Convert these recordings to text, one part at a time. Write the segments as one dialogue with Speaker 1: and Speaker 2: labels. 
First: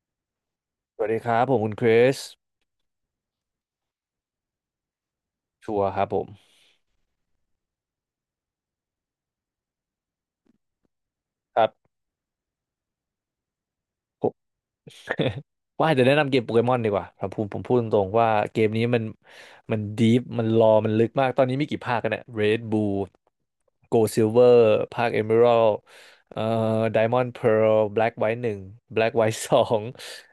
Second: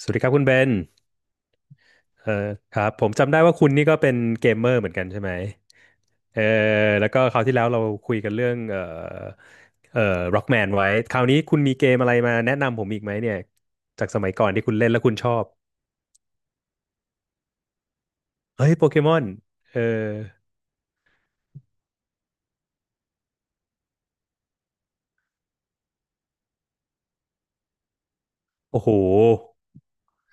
Speaker 1: สวัสดีครับคุณเบน
Speaker 2: สวัสดีครับผมคุณคริส
Speaker 1: เออครับผมจำได้ว่าคุณนี่ก็เป็นเกมเมอร์เหมือนกันใช่ไหม
Speaker 2: ชัวร์ครับผม
Speaker 1: เออแล้วก็คราวที่แล้วเราคุยกันเรื่องเออ Rockman ไว้คราวนี้คุ
Speaker 2: ค
Speaker 1: ณ
Speaker 2: รั
Speaker 1: มีเก
Speaker 2: บ
Speaker 1: มอะไรมาแนะนำผมอีกไหมเนี่ยจากส
Speaker 2: ผ
Speaker 1: มัย
Speaker 2: ม
Speaker 1: ก่อนที่คุณเล่นแล้วคุณชอบ
Speaker 2: ว่าจะแนะนำเกมโปเกมอนดีกว่าครับผมพูดตรงๆว่าเก
Speaker 1: เฮ้
Speaker 2: ม
Speaker 1: ยโป
Speaker 2: นี้
Speaker 1: เก
Speaker 2: มัน
Speaker 1: มอนเอ
Speaker 2: มัน
Speaker 1: อ
Speaker 2: ดีฟมันรอมันลึกมากตอนนี้มีกี่ภาคกันเนี่ย Red Blue Gold Silver ภาค Emerald เอ่อ Diamond Pearl Black White หนึ่ง
Speaker 1: โอ้โห
Speaker 2: Black White สอง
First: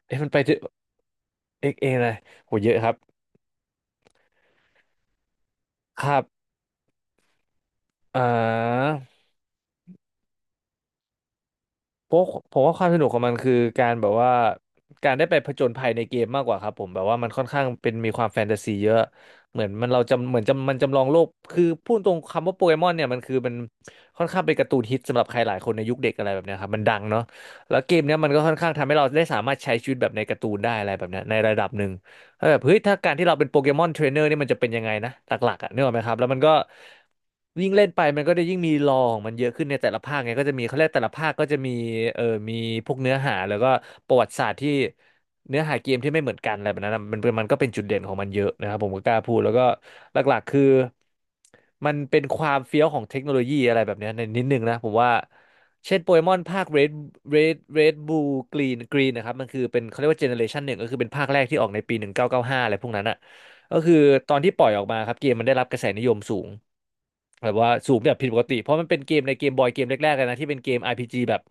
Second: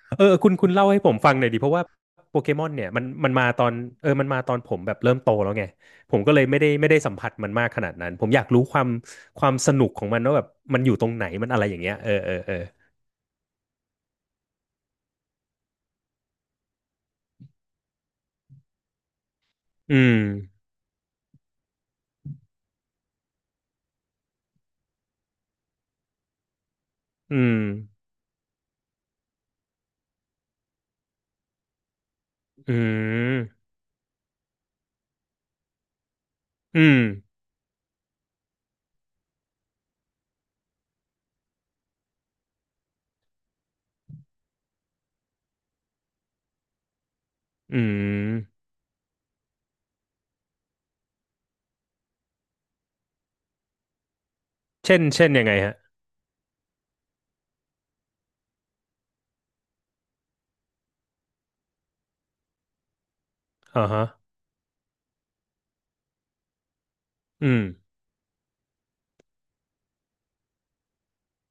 Speaker 2: เอ๊ะมันไป
Speaker 1: คุณ
Speaker 2: ถึง
Speaker 1: เล่าให้ผมฟังหน่อยดิเพ
Speaker 2: เอ็
Speaker 1: ราะ
Speaker 2: กซ์
Speaker 1: ว่า
Speaker 2: เอนะเล
Speaker 1: โปเก
Speaker 2: โห
Speaker 1: มอ
Speaker 2: เย
Speaker 1: น
Speaker 2: อะ
Speaker 1: เนี่
Speaker 2: ค
Speaker 1: ย
Speaker 2: รับ
Speaker 1: มันมาตอนมันมาตอนผมแบบเริ่มโตแล้วไง
Speaker 2: ค
Speaker 1: ผ
Speaker 2: รั
Speaker 1: ม
Speaker 2: บ
Speaker 1: ก็เลยไม่ได้สัมผัสมันมากขนาดนั้น
Speaker 2: อ่
Speaker 1: ผมอยากรู้ความ
Speaker 2: า
Speaker 1: ความสนุกของมันว่าแบบมันอยู่ตรงไหนมันอะไรอย่างเงี้ย
Speaker 2: เพราะผมว่าความสนุกของมันคือการแบบว่าการได้ไปผจญภัยในเกมมากกว่าครับผมแบบว่ามันค่อนข้างเป็นมีความแฟนตาซีเยอะเหมือนมันเรา
Speaker 1: อืม
Speaker 2: จำเหมือนจำมันจำลองโลกคือพูดตรงคำว่าโปเกมอนเนี่ยมันค่อนข้างเป็นการ์ตูนฮิตสำหรับใครหลายคนในยุคเด็กอะไรแบบเนี้ยครับมันดังเนาะ
Speaker 1: อืม
Speaker 2: แล้วเกมเนี้ยมันก็ค่อนข้างทำให้เราได้สามารถใช้ชีวิตแบบในการ์ตูนได้อะไรแบบเนี้ยในระดับหนึ่ง เออแบบ
Speaker 1: อื
Speaker 2: เฮ้ยถ้าการที่เราเป็นโป
Speaker 1: ม
Speaker 2: เกมอนเทรนเนอร์นี่มันจะเป็นยังไงนะหลักๆอ่ะนึกออกไหมครับแล้วมันก็
Speaker 1: อืม
Speaker 2: ยิ่งเล่นไปมันก็ได้ยิ่งมีลอของมันเยอะขึ้นในแต่ละภาคไงก็จะมีเขาเรียกแต่ละภาคก็จะมีเออมีพวกเนื้อหาแล้วก็ประวัติศาสตร์ที่เนื้อหาเกมที่ไม่เหมือนกันอะไรแบบนั้นนะมันก็เป็น
Speaker 1: อื
Speaker 2: จุดเด่นของมันเยอะ
Speaker 1: ม
Speaker 2: นะครับผมก็กล้าพูดแล้วก็หลักๆคือ มันเป็นความเฟี้ยวของเทคโนโลยีอะไรแบบเนี้ยในนิดนึงนะผม
Speaker 1: เช่น
Speaker 2: ว่า
Speaker 1: ยังไงฮะ
Speaker 2: เช่นโปเกมอนภาค Red Blue Green นะครับมันคือเป็นเขาเรียกว่าเจเนอเรชันหนึ่งก็คือเป็นภาคแรกที่ออกในปี1995อยเก้าสิบห้าอะไรพวกนั้นอ่ะก็
Speaker 1: อ่า
Speaker 2: คือ
Speaker 1: ฮะ
Speaker 2: ตอนที่ปล่อยออกมาครับเกมมันได้รับกระแสนิยมสูงแบ
Speaker 1: อื
Speaker 2: บ
Speaker 1: ม
Speaker 2: ว่าสูงแบบผิดปกติเพราะมันเป็นเกมในเกมบอยเกมแรกๆเลยนะที่เป็นเกม RPG แบบ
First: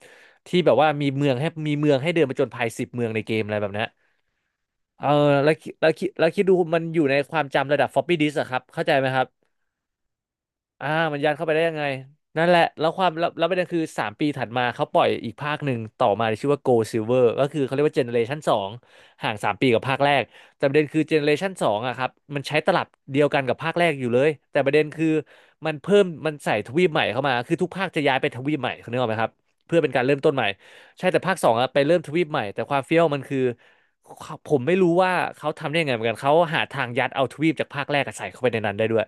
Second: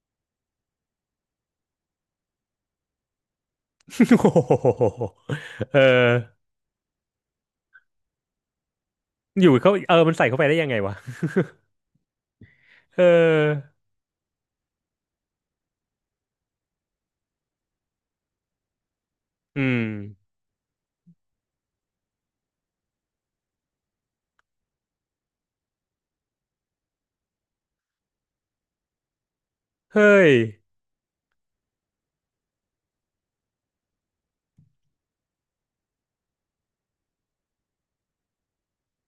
Speaker 2: ที่แบบว่ามีเมืองให้เดินไปจนภาย10 เมืองในเกมอะไรแบบเนี้ย
Speaker 1: โอ้โห
Speaker 2: เออ
Speaker 1: เออ
Speaker 2: แล้วคิดดูมันอยู่ในความจำระดับ floppy disk อะครับเข้าใจไหมครับ
Speaker 1: อยู่เขามันใส่เข้าไปได้ยังไง
Speaker 2: อ่า
Speaker 1: วะ
Speaker 2: มันยัดเข้าไปได้ยังไงนั่นแหละแล้ว
Speaker 1: เอ
Speaker 2: ความแล้วแล้วประเด็น
Speaker 1: อ
Speaker 2: คือสามปีถัดมาเขาปล่อยอีกภาคหนึ่งต่อมาที่ชื่อว่า Gold Silver ก็คือเขาเรียกว่าเจเนเรชันสองห่างสาม
Speaker 1: อื
Speaker 2: ปีกั
Speaker 1: ม
Speaker 2: บภาคแรกแต่ประเด็นคือเจเนเรชันสองอะครับมันใช้ตลับเดียวกันกับภาคแรกอยู่เลยแต่ประเด็นคือมันเพิ่มมันใส่ทวีปใหม่เข้ามาคือทุกภาคจะย้ายไปทวีปใหม่เขานึกออกไหมครับเพื่อเป็นการเริ่ม
Speaker 1: เฮ้
Speaker 2: ต้
Speaker 1: ย
Speaker 2: นใหม่ใช่แต่ภาคสองอะไปเริ่มทวีปใหม่แต่ความเฟี้ยวมันคือผมไม่รู้ว่าเขาทำได้ยังไงเหมือนกันเขาหาทางยัดเอาทวีปจากภาคแรกอะใส่เข้าไปในนั้นได้ด้วย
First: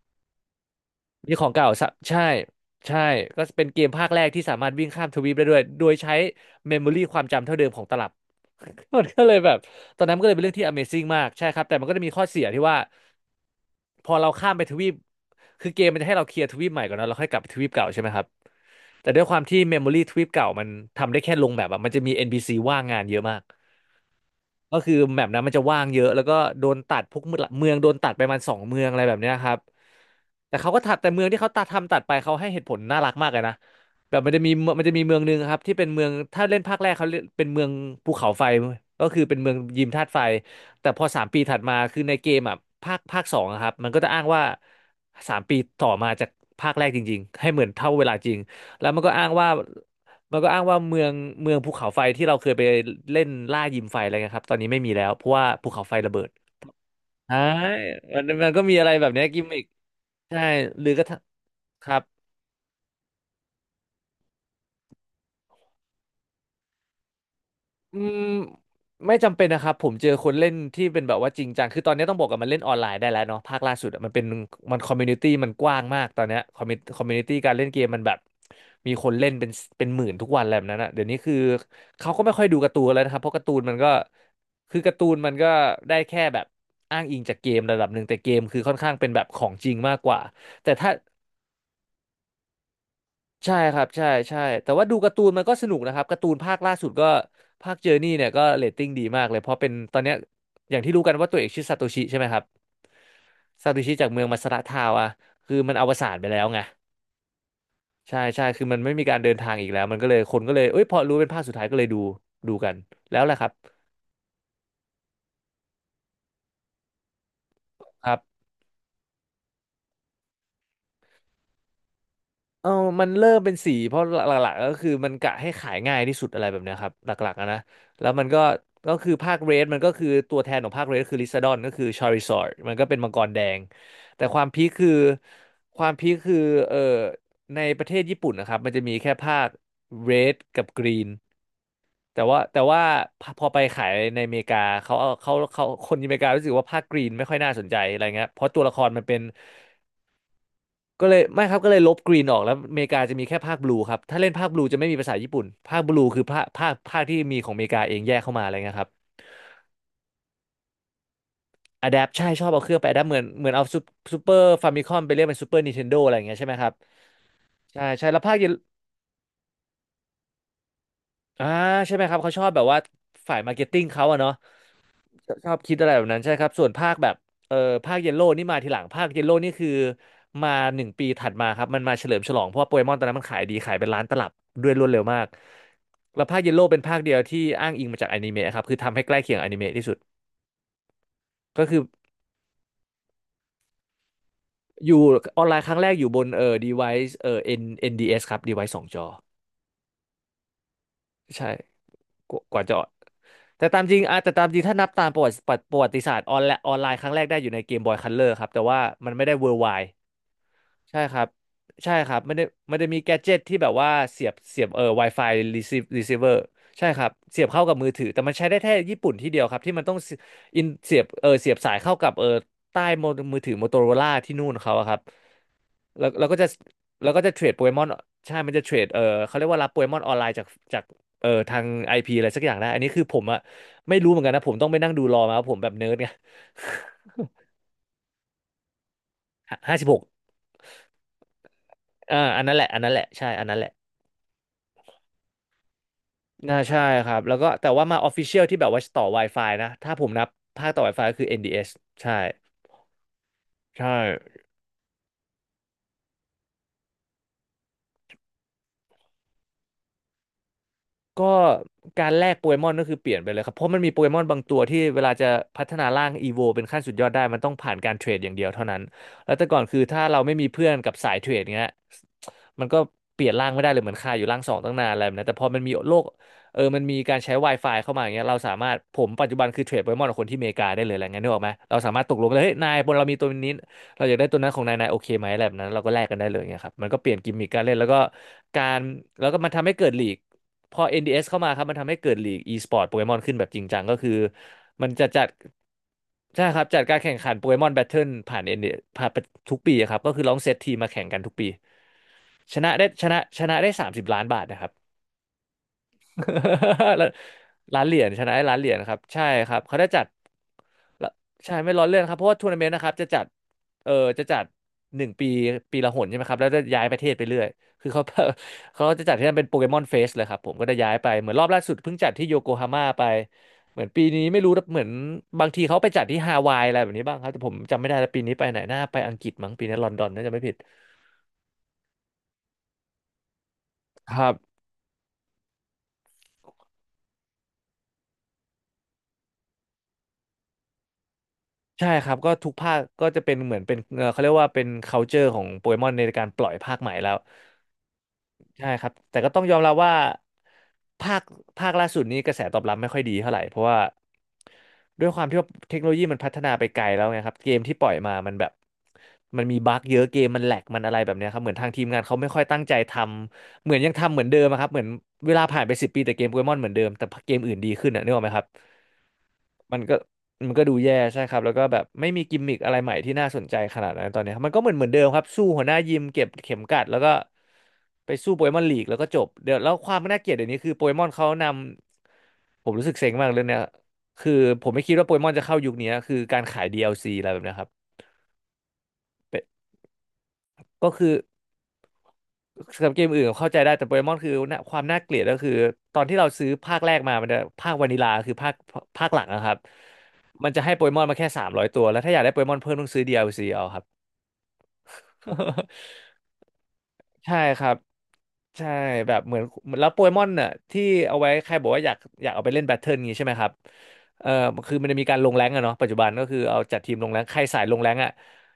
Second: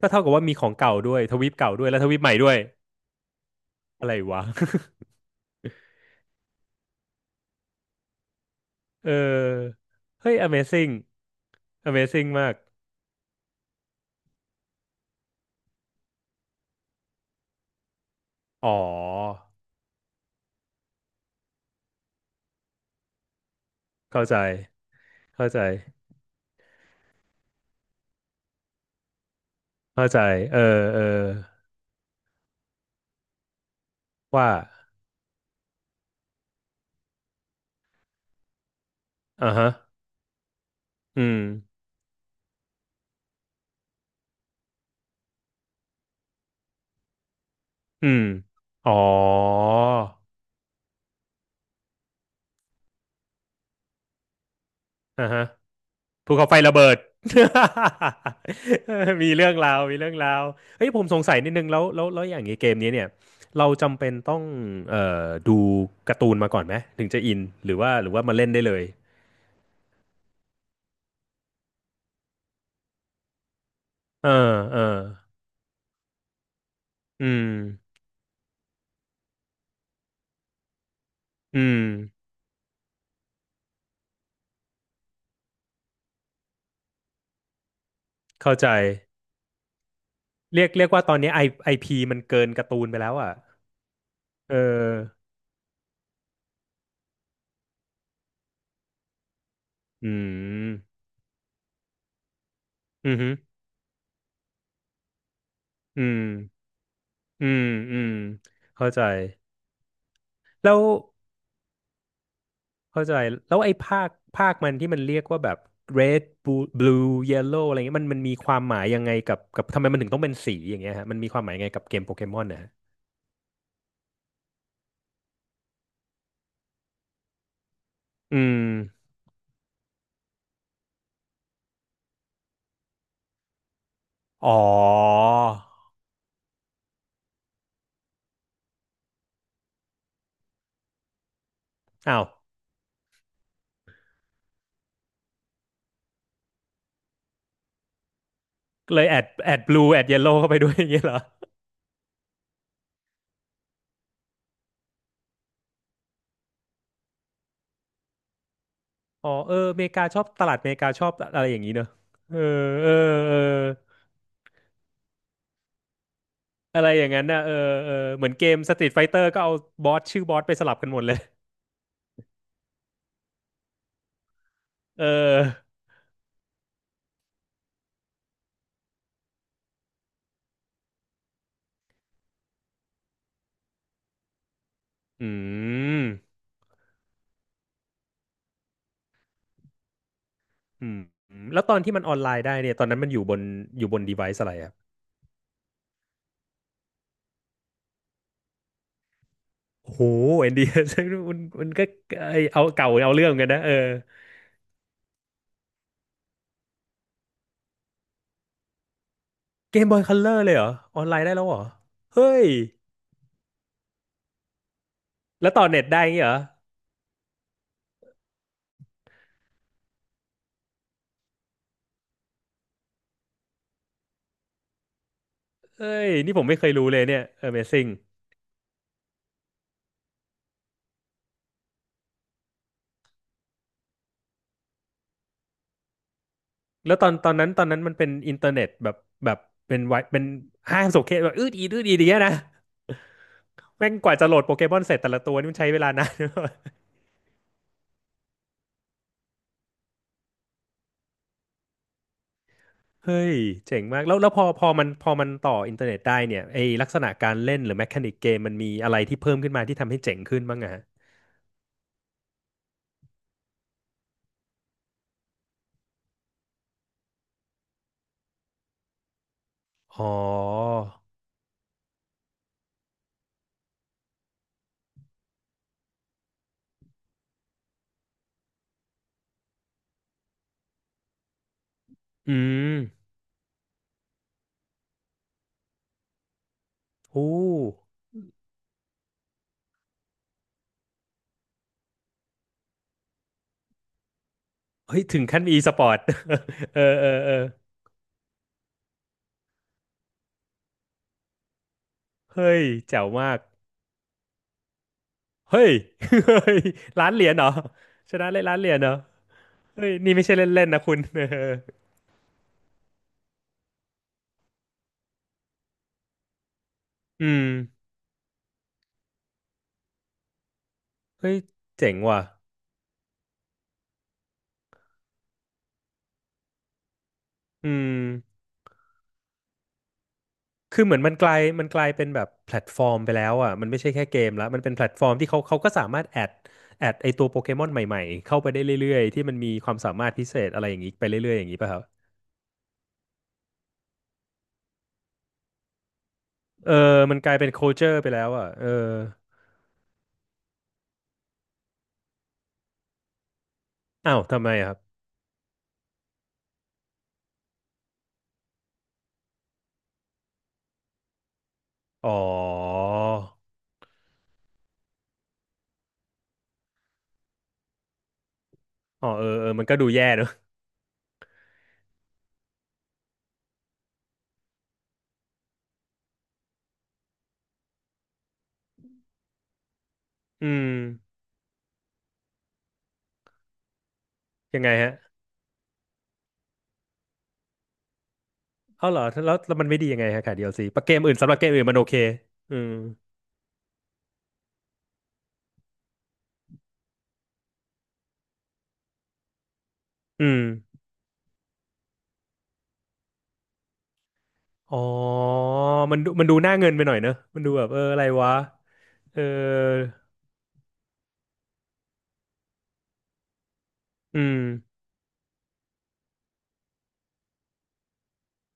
Speaker 1: ก็เท่ากับว่ามีของเก่าด้วย
Speaker 2: มี
Speaker 1: ท
Speaker 2: ขอ
Speaker 1: วี
Speaker 2: ง
Speaker 1: ป
Speaker 2: เก่า
Speaker 1: เก่าด้วย
Speaker 2: สะ
Speaker 1: แล้วทวี
Speaker 2: ใช่
Speaker 1: ปใหม่ด้วย
Speaker 2: ใช่ก็เป็นเกมภา
Speaker 1: อะ
Speaker 2: ค
Speaker 1: ไร
Speaker 2: แรก
Speaker 1: วะ
Speaker 2: ที่สามารถ วิ่งข้ามทวีปได้ด้วยโดยใช้เมมโมรี่ความจำเท่าเดิมของตลับ มัน
Speaker 1: เอ
Speaker 2: ก็เลยแบบ
Speaker 1: อ
Speaker 2: ตอนนั้นมันก็
Speaker 1: เฮ้
Speaker 2: เล
Speaker 1: ย
Speaker 2: ยเป็นเรื่องที่
Speaker 1: Amazing
Speaker 2: Amazing มากใช่ครับแต่มันก็จะมีข้อ
Speaker 1: Amazing
Speaker 2: เสีย
Speaker 1: มาก
Speaker 2: ที่ว่าพอเราข้ามไปทวีปคือเกมมันจะให้เราเคลียร์ทวีปใหม่ก่อนนะเราค่อยกลับไปทวีปเก่าใช่ไหมครับ
Speaker 1: อ๋อ
Speaker 2: แต่ด้วยความที่ Memory ทว i ปเก่ามันทำได้แค่ลงแบบอะมันจะมี NPC ว่างงานเยอะมาก
Speaker 1: เข้าใจ
Speaker 2: ก็คือแมปนั้น
Speaker 1: เข้า
Speaker 2: มัน
Speaker 1: ใจ
Speaker 2: จะว่างเยอะแล้วก็โดนตัดพวกเมืองโดนตัดไปประมัน2 เมืองอะไรแบบเนี้ยครับ
Speaker 1: เข้าใจ
Speaker 2: แต่
Speaker 1: เออ
Speaker 2: เขาก็ตัด
Speaker 1: เออ
Speaker 2: แต่เมืองที่เขาตัดทำตัดไปเขาให้เหตุผลน่ารักมากเลยนะแบบ
Speaker 1: ว่า
Speaker 2: มันจะมีเมืองหนึ่งครับที่เป็นเมืองถ้าเล่นภาคแรกเขาเรียกเป็นเมืองภูเขาไฟก็คือเป็น
Speaker 1: อ่า
Speaker 2: เมือง
Speaker 1: ฮะ
Speaker 2: ยิมธาตุไฟแต่พอสา
Speaker 1: อื
Speaker 2: ม
Speaker 1: ม
Speaker 2: ปีถัดมาคือในเกมอ่ะภาคสองอะครับมันก็จะอ้างว่าสามปีต่อมาจากภาคแรกจริงๆให้เหมือนเท่าเว
Speaker 1: อื
Speaker 2: ลา
Speaker 1: ม
Speaker 2: จริง แล้
Speaker 1: อ๋
Speaker 2: ว
Speaker 1: อ
Speaker 2: มันก็อ้างว่าเมืองภูเขาไฟที่เราเคยไปเล่นล่ายิมไฟอะไรเงี้ยครับตอนนี้ไม่มีแล้วเพ
Speaker 1: อ่า
Speaker 2: ราะ
Speaker 1: ฮะ
Speaker 2: ว่าภูเขาไฟระเบิด
Speaker 1: ภูเขาไฟระเบิด
Speaker 2: ใช่มันก็มีอะไรแบบ เนี้ย
Speaker 1: มี
Speaker 2: กิม
Speaker 1: เรื่อง
Speaker 2: มิก
Speaker 1: ราวมีเรื่องรา
Speaker 2: ใช่
Speaker 1: ว
Speaker 2: ห
Speaker 1: เฮ้
Speaker 2: รือ
Speaker 1: ยผ
Speaker 2: กระ
Speaker 1: ม
Speaker 2: ทั่
Speaker 1: ส
Speaker 2: ง
Speaker 1: งสัยนิดนึงแล้
Speaker 2: ค
Speaker 1: ว
Speaker 2: รับ
Speaker 1: แล้วแล้วอย่างนี้เกมนี้เนี่ยเราจำเป็นต้องเอ่อดูการ์ตูนมาก่อนไหม ถึงจะอินหรือว่า
Speaker 2: อื
Speaker 1: หรือ
Speaker 2: ม
Speaker 1: ว่ามาเล่นได้เลย
Speaker 2: ไม่จำเป็นนะครับผมเจอคนเล่นที่เป็นแบบว่าจริงจังคือตอนนี้ต้องบอกกันมันเล่นออนไลน์ได้แล้วเนาะภาคล่าสุดอะมันเป็น
Speaker 1: เออเออ
Speaker 2: คอมมูนิตี้มันกว้างมากตอนเนี้ยคอมมูนิ
Speaker 1: อื
Speaker 2: ตี้
Speaker 1: ม
Speaker 2: การเล่นเกมมันแบบมีคนเล่นเป็นเป็นหมื่นทุกวันอะไรแบบนั้นอะเดี๋ยวนี้คือ
Speaker 1: อืม
Speaker 2: เขาก็ไม่ค่อยดูการ์ตูนแล้วนะครับเพราะการ์ตูนมันก็คือการ์ตูนมันก็ได้แค่แบบอ้างอิงจากเกมระดับหนึ่งแต่เกม
Speaker 1: เข้า
Speaker 2: คือ
Speaker 1: ใจ
Speaker 2: ค่อนข้างเป็นแบบของจริงมากกว่า
Speaker 1: เรีย
Speaker 2: แต่
Speaker 1: ก
Speaker 2: ถ้า
Speaker 1: ว่าตอนนี้ไอพีมันเกินการ์ตูนไปแล้วอ่ะ
Speaker 2: ใช่ครับใช่ใช่
Speaker 1: เอ
Speaker 2: แต่ว่าดูการ์ตู
Speaker 1: อ
Speaker 2: นมันก็สนุกนะครับการ์ตูนภาคล่าสุดก็ภาคเจอร์นี่เนี่ยก็เรตติ้งดีมากเลยเพราะเป็นตอนเนี้
Speaker 1: อื
Speaker 2: ยอย่างที่
Speaker 1: ม
Speaker 2: รู้กันว่าตัวเอกชื่อซาโตชิใช่ไหมครับ
Speaker 1: อืมอหือ
Speaker 2: ซาโตชิจากเมืองมัสระทาวอะคือมันอว
Speaker 1: อื
Speaker 2: สาน
Speaker 1: ม
Speaker 2: ไปแล้วไง
Speaker 1: อืมอืม
Speaker 2: ใช่ใช่คือมัน
Speaker 1: เข้า
Speaker 2: ไม่
Speaker 1: ใจ
Speaker 2: มีการเดินทางอีกแล้วมันก็เลยคนก็เลย
Speaker 1: แล้
Speaker 2: เอ้
Speaker 1: ว
Speaker 2: ยพอรู้เป็นภาคสุดท้ายก็เลยดูดูกัน
Speaker 1: เข้าใจ
Speaker 2: แล้วแหละครับ
Speaker 1: แล้วไอ้ภาคมันที่มันเรียกว่าแบบ red blue yellow อะไรเงี้ย
Speaker 2: ค
Speaker 1: มัน
Speaker 2: รั
Speaker 1: มันมี
Speaker 2: บ
Speaker 1: ความหมายยังไงกับกับทำไมมันถึงต้องเป็นสีอย่างเงี้ยฮะมันมีความหมายยังไงกับเกมโปเกมอนนะ
Speaker 2: เอ
Speaker 1: ฮะ
Speaker 2: อมันเริ่มเป็นสีเพราะหลักๆก็คือมันกะให้ขายง่ายที่สุดอะไรแบบเนี้ยครับหลักๆอะนะแล้วมัน
Speaker 1: อื
Speaker 2: ก็
Speaker 1: ม
Speaker 2: ก็คือภาคเรดมันก็คือตัวแทนของภาคเรดคือลิซาดอนก็คือชาริซอร์ดมันก็เป็นมังกรแดงแต่ความ
Speaker 1: อ๋อ
Speaker 2: พีคคือความพีคคือเออในประเทศญี่ปุ่นนะครับมันจะมีแค่ภาคเรดกับกรีน
Speaker 1: อ้าว
Speaker 2: แต่ว่าพอไปขายในอเมริกาเขาเอาเขาคนอเมริการู้สึกว่าภาคกรีนไม่ค่อยน่าสนใจอะไรเงี้ยเพราะตัวละคร
Speaker 1: เล
Speaker 2: มัน
Speaker 1: ยแอ
Speaker 2: เป็น
Speaker 1: ดblue แอด yellow เข้าไปด้วย อย่างเงี้ย
Speaker 2: ก็
Speaker 1: เหร
Speaker 2: เล
Speaker 1: อ
Speaker 2: ยไม่ครับก็เลยลบกรีนออกแล้วอเมริกาจะมีแค่ภาคบลูครับถ้าเล่นภาคบลูจะไม่มีภาษาญี่ปุ่นภาคบลูคือภาคที่มีของอเมริกาเองแยกเข้ามาอะไรเงี้ยครับ
Speaker 1: อ๋อเอออเมริกาชอบตลาดอเมริกาชอบอะไรอย่างนี้เนอะ
Speaker 2: อะแดปใช่
Speaker 1: เออ
Speaker 2: ชอบเอาเครื่องไป
Speaker 1: เออ
Speaker 2: อะแดป
Speaker 1: เออ
Speaker 2: เหมือนเอาซูเปอร์ฟามิคอมไปเรียกเป็นซูเปอร์นินเทนโดอะไรอย่างเงี้ยใช่ไหมครับ
Speaker 1: อะไรอย่างนั้นนะเออ
Speaker 2: ใช่
Speaker 1: เออ
Speaker 2: ใช่แล้ว
Speaker 1: เหมือน
Speaker 2: ภาค
Speaker 1: เก
Speaker 2: เย
Speaker 1: ม Street Fighter ก็เอาบอสชื่อบอสไปสลับกันหมดเลย
Speaker 2: อ่าใช่ไหมครับเขาชอบแบบว่าฝ่ายมาร์เก็ตติ้งเขาอะเนาะ
Speaker 1: เออ
Speaker 2: ชอบคิดอะไรแบบนั้นใช่ครับส่วนภาคแบบเออภาคเยลโล่นี่มาทีหลังภาคเยลโล่นี่คือมา1 ปีถัดมาครับมันมาเฉลิมฉลองเพราะว่าโปเกมอนตอนนั้นมันขายดีขายเป็นล้านตลับด้วยรวดเร็วมา
Speaker 1: อื
Speaker 2: ก
Speaker 1: ม
Speaker 2: แล้วภาคเยลโล่เป็นภาคเดียวที่อ้างอิงมาจากอนิเมะครับคือทำให้ใกล้เคียงอนิเมะที่สุด
Speaker 1: อืมแล้
Speaker 2: ก็
Speaker 1: วตอ
Speaker 2: คือ
Speaker 1: นที่มันออนไลน์ได้เนี่ยตอนนั้นมันอยู่บนอยู่บน device อะไรครับ
Speaker 2: อยู่ออนไลน์ครั้งแรกอยู่บนdevice NDS ครับ device สองจอ
Speaker 1: โอ้โหเอ็นดี มัน
Speaker 2: ใช่
Speaker 1: มันก็ไอ
Speaker 2: ก
Speaker 1: เอา
Speaker 2: ว่าจะออก
Speaker 1: เก่าเอาเรื่องกันนะเออ
Speaker 2: แต่ตามจริงถ้านับตามประวัติประวัติศาสตร์ออนไลน์ครั้งแรกได้อยู่ในเกมบอยคัลเลอร์ครับแต่ว่ามันไม่ได้
Speaker 1: เกม
Speaker 2: worldwide
Speaker 1: บอยคัลเลอร์เลยเหรออ
Speaker 2: ใช่
Speaker 1: อน
Speaker 2: ค
Speaker 1: ไล
Speaker 2: รั
Speaker 1: น์
Speaker 2: บ
Speaker 1: ได้แล้วเหรอ
Speaker 2: ใช่ครับ
Speaker 1: เฮ้
Speaker 2: มันได้
Speaker 1: ย
Speaker 2: มันจะมีแกดเจ็ตที่แบบว่าเสียบWi-Fi
Speaker 1: แล้วต่อเน็ต ได้ยงี้เหร
Speaker 2: receiver
Speaker 1: อ
Speaker 2: ใช่ครับเสียบเข้ากับมือถือแต่มันใช้ได้แค่ญี่ปุ่นที่เดียวครับที่มันต้องเสียเสียบเสียบสายเข้ากับใต้โมมือถือ Motorola ที่นู่นเขาอะครับ
Speaker 1: เฮ้
Speaker 2: แล้ว
Speaker 1: ย
Speaker 2: แล้ว
Speaker 1: นี่
Speaker 2: ก็
Speaker 1: ผ
Speaker 2: จะ
Speaker 1: มไม่เคยรู้เลย
Speaker 2: แล้ว
Speaker 1: เนี่
Speaker 2: ก็
Speaker 1: ย
Speaker 2: จะเทรดโปเกมอน
Speaker 1: Amazing
Speaker 2: ใช่มันจะเทรดเขาเรียกว่ารับโปเกมอนออนไลน์จากจากทาง IP อพีอะไรสักอย่างได้อันนี้คือผมอะไม่รู้เหมือนกันนะผมต้องไปนั่งดูรอมาว่าผมแบบเนิร์ดไง
Speaker 1: แล้วตอนตอนนั้นมันเป็นอินเทอร์เน็ตแบบแบบ เป็
Speaker 2: ห้า
Speaker 1: น
Speaker 2: สิบห
Speaker 1: ไว
Speaker 2: ก
Speaker 1: เป็นห้างสโซเคแบบอืดอีดอืดอีดอย่างเงี้ยนะ
Speaker 2: อันนั้นแหละใช่อันนั้นแหละ
Speaker 1: แม่งกว่าจะโหลดโปเกมอนเสร็จแต่ละตัวนี่มันใช้เวลานาน
Speaker 2: น่าใช่ครับแล้วก็แต่ว่ามา Official ที่แบบว่าต่อ Wi-Fi นะถ้าผมนับภาคต่อ Wi-Fi ก็คือ NDS ใช่
Speaker 1: เฮ้ยเจ๋ง
Speaker 2: ใช่
Speaker 1: มากแล้วแล้วพอพอมันพอมันต่ออินเทอร์เน็ตได้เนี่ยไอลักษณะการเล่นหรือแมคานิกเกมมันมีอะไรที่เพิ่มขึ้นมาที่ทำให้เจ๋งขึ้นบ้างอะฮะ
Speaker 2: ก็การแลกโปเกมอนก็คือเปลี่ยนไปเลยครับเพราะมันมีโปเกมอนบางตัวที่เวลาจะพัฒนาร่างอีโวเป็นขั้นสุดยอดได้มันต้องผ่านการเทรดอย่างเดียวเท่านั้นแล้วแต่ก่อนคือ
Speaker 1: อ๋
Speaker 2: ถ้า
Speaker 1: อ
Speaker 2: เราไม่มีเพื่อนกับสายเทรดเงี้ยมันก็เปลี่ยนร่างไม่ได้เลยเหมือนคาอยู่ร่างสองตั้งนานอะไรแบบนั้นแต่พอมันมีโลกมันมีการใช้ Wi-Fi เข้ามาอย่างเงี้ยเราสามารถผมปัจจุบันคือเทรดโปเกมอนกับคนที่อเมริกาได้เลยอะไรเงี้ยนึกออกไหมเราสามารถตกลง
Speaker 1: อื
Speaker 2: กันเลยเฮ้ยนายบน
Speaker 1: ม
Speaker 2: เรามีตัวนี้เราอยากได้ตัวนั้นของนายนายโอเคไหมอะไรแบบนั้นเราก็แลกกันได้เลยเงี้ยครับมันก็เปลี่ยน
Speaker 1: โอ้
Speaker 2: กิมมิคการเล่นแล้วก็การแล้วก็มันทำให้เกิดลีก พอ NDS เอสเข้ามาครับมันทำให้เกิดลีก e-sport โปเกมอนขึ้นแบบจริงจังก็คือมัน
Speaker 1: เฮ้ย
Speaker 2: จะ
Speaker 1: ถึ
Speaker 2: จั
Speaker 1: ง
Speaker 2: ด
Speaker 1: ขั้นมี e สปอร์ต
Speaker 2: ใช่ครับ
Speaker 1: เอ
Speaker 2: จั
Speaker 1: อ
Speaker 2: ดการ
Speaker 1: เออ
Speaker 2: แข่งขั
Speaker 1: เอ
Speaker 2: น
Speaker 1: อ
Speaker 2: โปเกมอนแบทเทิลผ่าน NDS ผ่านทุกปีอะครับก็คือลองเซตทีมมาแข่งกันทุกปี
Speaker 1: เฮ้
Speaker 2: ช
Speaker 1: ย
Speaker 2: นะได้
Speaker 1: แจ๋
Speaker 2: ช
Speaker 1: ว
Speaker 2: นะ
Speaker 1: มาก
Speaker 2: ชนะได้30ล้านบาทนะครับ
Speaker 1: เฮ้ย เฮ้ย ล้านเหรียญเหรอ
Speaker 2: ร้านเหรียญ
Speaker 1: ช
Speaker 2: ช
Speaker 1: นะ
Speaker 2: นะ
Speaker 1: เลย
Speaker 2: ไอ้
Speaker 1: ล้า
Speaker 2: ร้า
Speaker 1: น
Speaker 2: น
Speaker 1: เห
Speaker 2: เห
Speaker 1: รี
Speaker 2: รี
Speaker 1: ย
Speaker 2: ยญ
Speaker 1: ญเหร
Speaker 2: ค
Speaker 1: อ
Speaker 2: รับใช่ครับเขา
Speaker 1: เฮ้
Speaker 2: ได้
Speaker 1: ย
Speaker 2: จัด
Speaker 1: นี่ไม่ใช่เล่นๆนะคุณ เออ
Speaker 2: ใช่ไม่ล้อเล่นครับเพราะว่าทัวร์นาเมนต์นะครับจะจัดเออจะจัดหนึ่งปีปีละหนใช่ไหมครับแล้วจะย้ายประเทศไป
Speaker 1: อื
Speaker 2: เรื่
Speaker 1: ม
Speaker 2: อยคือเขา เขาจะจัดที่นั่นเป็นโปเกมอนเฟสเลยครับผมก็จะ้ย้ายไปเหมื
Speaker 1: เฮ้
Speaker 2: อน
Speaker 1: ย
Speaker 2: รอบล่าสุด
Speaker 1: เจ๋
Speaker 2: เพิ่ง
Speaker 1: ง
Speaker 2: จัด
Speaker 1: ว่ะ
Speaker 2: ที่โยโกฮาม่าไปเหมือนปีนี้ไม่รู้เหมือนบางทีเขาไปจัดที่ฮาวายอะไรแบบนี้บ้างครับแต่ผม
Speaker 1: อื
Speaker 2: จำไม่
Speaker 1: ม
Speaker 2: ได้แล้วปีนี้ไปไหนน่าไปอังกฤษมั้งปีนี้ลอนดอนน่าจะไม่ผิด
Speaker 1: คือเหมือนมันกลายเป็นแบบแพลตฟอร์มไปแล้วอ่ะมันไม่ใช่แค่
Speaker 2: ค
Speaker 1: เก
Speaker 2: รั
Speaker 1: ม
Speaker 2: บ
Speaker 1: ละมันเป็นแพลตฟอร์มที่เขาก็สามารถแอดไอตัวโปเกมอนใหม่ๆเข้าไปได้เรื่อยๆที่มันมีความสามารถพิเศษอะไรอย่างนี้ไปเรื่อยๆอย่างนี้ป่ะครับ
Speaker 2: ใช่ครับก็ทุกภาคก็จะเป็นเหมือนเป็นเขาเรียกว่าเป็น culture ของโปเกมอนในการปล่อย
Speaker 1: เออ
Speaker 2: ภาคใหม่แล้
Speaker 1: มั
Speaker 2: ว
Speaker 1: นกลายเป็น culture ไปแล้วอ่ะเอ
Speaker 2: ใช่
Speaker 1: อ
Speaker 2: ครับแต่ก็ต้องยอมรับว่าภาคล่าสุดนี้กระแสตอบรับไม่ค่อยดีเท่าไหร่เพราะว่า
Speaker 1: อ้าวทำไมอะครับ
Speaker 2: ด้วยความที่ว่าเทคโนโลยีมันพัฒนาไปไกลแล้วไงครับเกมที่ปล่อยมามันแบบมันมีบั๊กเยอะเกมมันแหลกมันอะไรแบบเนี้ยครับเหมือนทางทีมงาน
Speaker 1: อ๋อ
Speaker 2: เขาไม่ค่อยตั้งใจทำเหมือนยังทำเหมือนเดิมอะครับเหมือนเวลาผ่านไปสิบปีแต่เกมโปเกมอนเหมือนเดิมแต่เกมอื่นดีขึ้นอะนึกออกไหมครับ
Speaker 1: อ๋อเออเออมันก็
Speaker 2: มัน
Speaker 1: ดู
Speaker 2: ก็
Speaker 1: แย่เนอะ
Speaker 2: มันก็ดูแย่ใช่ครับแล้วก็แบบไม่มีกิมมิคอะไรใหม่ที่น่าสนใจขนาดนั้นตอนนี้ครับมันก็เหมือนเดิมครับสู้หัวหน้ายิมเก็บเข็มกัดแล้วก็ไปสู้โปเกมอนลีกแล้วก็จบเดี๋ยวแล้วความน่าเกลียดเดี๋
Speaker 1: อื
Speaker 2: ยวนี้
Speaker 1: ม
Speaker 2: คือโปเกมอนเขานำผมรู้สึกเซ็งมากเรื่องเนี้ยคือ
Speaker 1: ยัง
Speaker 2: ผ
Speaker 1: ไง
Speaker 2: มไม่
Speaker 1: ฮะ
Speaker 2: คิดว่าโปเกมอนจะเข้ายุคนี้คือการขาย DLC อลซีอะไรแบบเนี้ยครับ
Speaker 1: เอาเหรอแล้วมันไม่ดียังไงฮะค่ะ DLC ปะ
Speaker 2: ก็
Speaker 1: เกม
Speaker 2: คื
Speaker 1: อื่
Speaker 2: อ
Speaker 1: นสำหรับเกมอื่นมันโอเคอืม
Speaker 2: สำหรับเกมอื่นเข้าใจได้แต่โปเกมอนคือน่ะความน่าเกลียดก็คือตอนที่เราซื้อภาคแรกมามันจะภาควานิลาคือภาคหลังนะครับ
Speaker 1: อืม
Speaker 2: มันจะให้โปเกมอนมาแค่สามร้อยตัวแล้วถ้าอยากได้โปเกมอนเพิ่มต้องซื้อ DLC เอาครับ
Speaker 1: อ๋อมันดูมันดู หน้าเงินไปหน่อยเนอะ
Speaker 2: ใช่
Speaker 1: มันดู
Speaker 2: ค
Speaker 1: แบบ
Speaker 2: รับ
Speaker 1: เอออะไรวะ
Speaker 2: ใช่แบ
Speaker 1: เอ
Speaker 2: บ
Speaker 1: อ
Speaker 2: เหมือนแล้วโปเกมอนน่ะที่เอาไว้ใครบอกว่าอยากเอาไปเล่นแบทเทิลงี้ใช่ไหมครับ
Speaker 1: อื
Speaker 2: เอ่อ
Speaker 1: ม
Speaker 2: คือมันจะมีการลงแรงก์อะเนาะปัจจุบันก็คือเอาจัดทีมลงแรงก์ใครสายลงแรงก์อะ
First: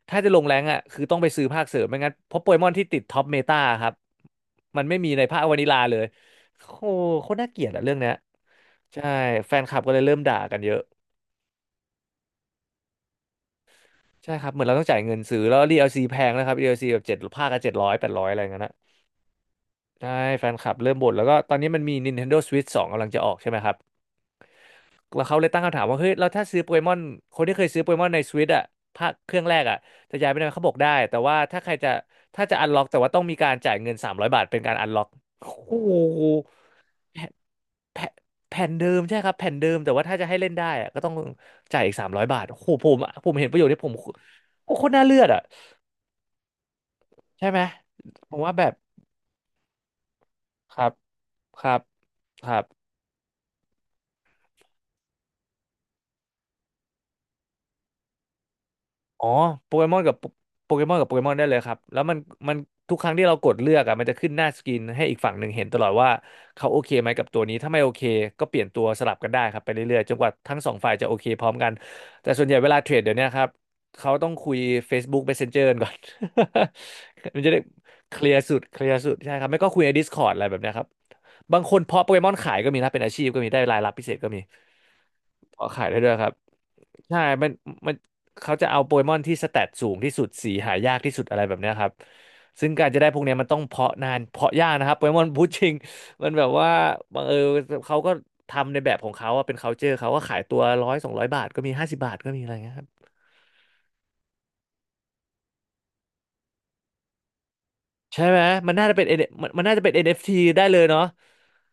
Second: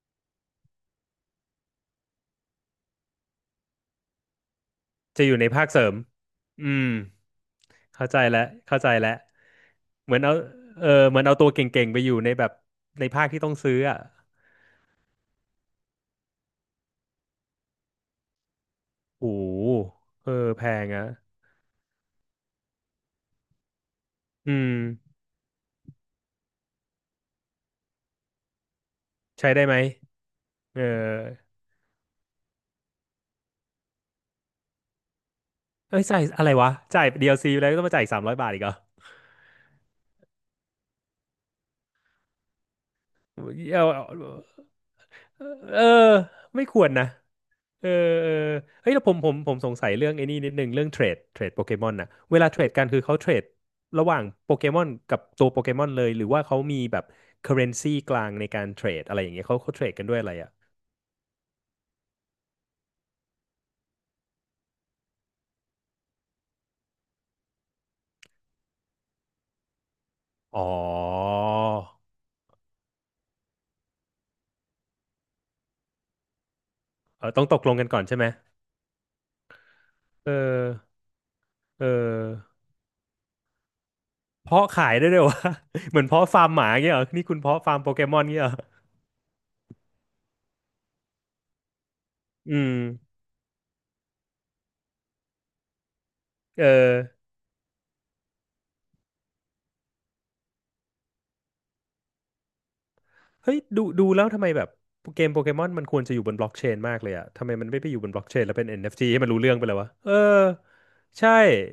Speaker 2: ถ้าจะลงแรงก์อะคือต้องไปซื้อภาคเสริมไม่งั้นเพราะโปเกมอนที่ติดท็อปเมตาครับมันไม่มีใน
Speaker 1: จะอยู่
Speaker 2: ภาค
Speaker 1: ใน
Speaker 2: วา
Speaker 1: ภา
Speaker 2: นิ
Speaker 1: ค
Speaker 2: ลา
Speaker 1: เสริม
Speaker 2: เลย
Speaker 1: อื
Speaker 2: โอ้โห
Speaker 1: ม
Speaker 2: โคตรน่าเกลียดอะเรื่อง
Speaker 1: เข้า
Speaker 2: เนี้ย
Speaker 1: ใจแล้วเข้าใจ
Speaker 2: ใช่
Speaker 1: แล้ว
Speaker 2: แฟนคลับก็เลย
Speaker 1: เห
Speaker 2: เริ่
Speaker 1: มือ
Speaker 2: ม
Speaker 1: นเอา
Speaker 2: ด่ากันเยอะ
Speaker 1: เออ เหมือนเอาตัวเก่งๆไปอยู่ในแบบ ในภาคที่ต้องซื้ออ่ะ
Speaker 2: ใช่ครับเหมือนเราต้องจ่ายเงินซื้อแล้ว d ซีแพงนะครับ d ซีแบบเจ็ดภาคก็เจ็ดร้อยแปดร้อยอะไรเงี้ย
Speaker 1: โอ้โห
Speaker 2: ใช่
Speaker 1: เออ
Speaker 2: แฟน
Speaker 1: แพ
Speaker 2: คลับ
Speaker 1: ง
Speaker 2: เริ่ม
Speaker 1: อ่ะ
Speaker 2: บ่นแล้วก็ตอนนี้มันมี Nintendo Switch 2กำลังจะออกใช่ไหมครับ
Speaker 1: อืม
Speaker 2: แล้วเขาเลยตั้งคำถามว่าเฮ้ยเราถ้าซื้อโปเกมอนคนที่เคยซื้อโปเกมอนใน Switch อ่ะภาคเครื่อง
Speaker 1: ใช้
Speaker 2: แร
Speaker 1: ได้
Speaker 2: ก
Speaker 1: ไหม
Speaker 2: อ่ะจะย้ายไปได้ไหมเขาบอก
Speaker 1: เออ
Speaker 2: ได้แต่ว่าถ้าใครจะถ้าจะอันล็อกแต่ว่าต้องมีการจ่ายเงิน300บาทเป็นการอันล็อกโอ้
Speaker 1: เอ้ยจ่าย
Speaker 2: โห
Speaker 1: อะไรวะ จ่าย
Speaker 2: แผ่น
Speaker 1: DLC ไปแล้วก็ต้องมาจ่า
Speaker 2: แผ่
Speaker 1: ย
Speaker 2: น
Speaker 1: 300 บาทอีก
Speaker 2: แผ่
Speaker 1: เหร
Speaker 2: น
Speaker 1: อ
Speaker 2: เดิมใช่ครับแผ่นเดิมแต่ว่าถ้าจะให้เล่นได้อะก็ต้องจ่ายอีกสามร้อยบาทโอ้โหผมเห็นประโยชน์ที่
Speaker 1: เอา
Speaker 2: ผม
Speaker 1: เอา
Speaker 2: โอ้โคตรน่าเลือดอ่ะ
Speaker 1: เออไม่ควรนะ
Speaker 2: ใช่ไหม
Speaker 1: เออเออ
Speaker 2: ผมว่าแบบ
Speaker 1: เฮ้ยแล้วผมสงสัยเรื่องไอ้นี่นิดนึง
Speaker 2: ค
Speaker 1: เรื่อ
Speaker 2: รั
Speaker 1: ง
Speaker 2: บ
Speaker 1: เทรดโป
Speaker 2: ค
Speaker 1: เก
Speaker 2: รับ
Speaker 1: มอนน่ะเวลา
Speaker 2: ค
Speaker 1: เท
Speaker 2: รั
Speaker 1: ร
Speaker 2: บ
Speaker 1: ดกันคือเขาเทรดระหว่างโปเกมอนกับตัวโปเกมอนเลยหรือว่าเขามีแบบเคอเรนซีกลางในการเทรดอะไร
Speaker 2: อ๋
Speaker 1: อ
Speaker 2: อ
Speaker 1: ย่างเงี้ยเขา
Speaker 2: โป
Speaker 1: เขาเท
Speaker 2: เก
Speaker 1: รด
Speaker 2: มอน
Speaker 1: กัน
Speaker 2: กั
Speaker 1: ด้ว
Speaker 2: บ
Speaker 1: ยอะไรอ่ะ
Speaker 2: โปเกมอนได้เลยครับแล้วมันทุกครั้งที่เรากดเลือกอ่ะมันจะขึ้นหน้าสกรีนให้อีกฝั่งหนึ่งเห็นตลอดว่าเขาโอเคไหมกับตัวนี้ถ้าไม่โอเคก็เปลี่ยนตัวสลับกันได้ครับไปเรื่อยๆจนกว่าทั้
Speaker 1: อ๋
Speaker 2: ง
Speaker 1: อ
Speaker 2: สองฝ่ายจะโอเคพร้อมกันแต่ส่วนใหญ่เวลาเทรดเดี๋ยวเนี้ยครับเขาต้องคุย Facebook Messenger กันก่อน
Speaker 1: เออ
Speaker 2: มั
Speaker 1: ต้อ
Speaker 2: น
Speaker 1: ง
Speaker 2: จะ
Speaker 1: ต
Speaker 2: ได้
Speaker 1: กลงกันก่อนใช่ไหม
Speaker 2: เคลียร์สุดใช่ครับไม่ก็คุยใน
Speaker 1: เอ
Speaker 2: Discord อะไรแบบ
Speaker 1: อ
Speaker 2: เนี้ยครับบางคน
Speaker 1: เอ
Speaker 2: เพาะโปเกมอน
Speaker 1: อ
Speaker 2: ขายก็มีนะเป็นอาชีพก็มีได้รายรับพิเศษก็มี
Speaker 1: เพาะขายได้ด้วยวะ
Speaker 2: เพาะขาย
Speaker 1: เห
Speaker 2: ได้
Speaker 1: มือน
Speaker 2: ด้วย
Speaker 1: เพาะ
Speaker 2: ครับ
Speaker 1: ฟาร์มหมาเงี้ยเหรอ
Speaker 2: ใช่
Speaker 1: นี่คุณ
Speaker 2: มัน
Speaker 1: เพาะฟาร์มโป
Speaker 2: มัน
Speaker 1: เกมอนเงี้ยเหร
Speaker 2: เขา
Speaker 1: อ
Speaker 2: จะเอาโปเกมอนที่สแตทสูงที่สุดสีหายากที่สุดอะไรแบบเนี้ยครับ
Speaker 1: อื
Speaker 2: ซึ่ง
Speaker 1: ม
Speaker 2: การจะได้พวกเนี้ยมันต้องเพาะนานเพาะยากนะครับโปเกมอนพูดจริงมันแบบ
Speaker 1: เออ
Speaker 2: ว่าบังเออเขาก็ทำในแบบของเขาอะเป็น culture เขาก็ขายตัวร้อยสองร้อยบาทก็มีห้าสิบบาทก็มีอะไรเงี้ยครับ
Speaker 1: เฮ้ยดูแล้วทำไมแบบเกมโปเกมอนมันควรจะอยู่บนบล็อกเชนมากเลยอะทำไมมันไม่ไปอยู่บนบ
Speaker 2: ใช่
Speaker 1: ล็อกเช
Speaker 2: ไหม
Speaker 1: นแล้วเป็น
Speaker 2: มันน่าจะเป็น
Speaker 1: NFT ให้มัน
Speaker 2: N-
Speaker 1: รู้
Speaker 2: มัน
Speaker 1: เรื่อง
Speaker 2: มั
Speaker 1: ไป
Speaker 2: น
Speaker 1: เล
Speaker 2: น่า
Speaker 1: ย
Speaker 2: จะ
Speaker 1: วะ
Speaker 2: เป็น
Speaker 1: เออ
Speaker 2: NFT ได้เลยเนาะ
Speaker 1: ใช่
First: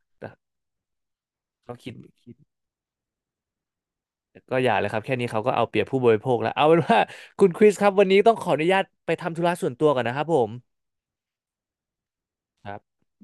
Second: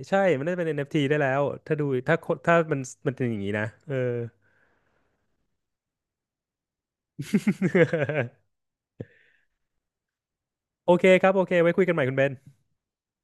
Speaker 1: ใช่
Speaker 2: แต่
Speaker 1: มันน่าจะเป็น NFT ได้แล้ว
Speaker 2: ก็
Speaker 1: ถ้าดูถ้า
Speaker 2: คิด
Speaker 1: ถ้ามันมันเป็นอย่างนี้นะเออ
Speaker 2: ก็อย่าเลยครับแค่นี้เขาก็เอาเปรียบผู้บริโภคแล้วเอาเป็นว่าคุณคริสครับวันนี้ต้องขออนุ ญาตไปทำธุระส่วนตัวก่อนนะครับผม
Speaker 1: โอเคครับโอเคไว้คุยกันใหม่คุณเบน
Speaker 2: ครับ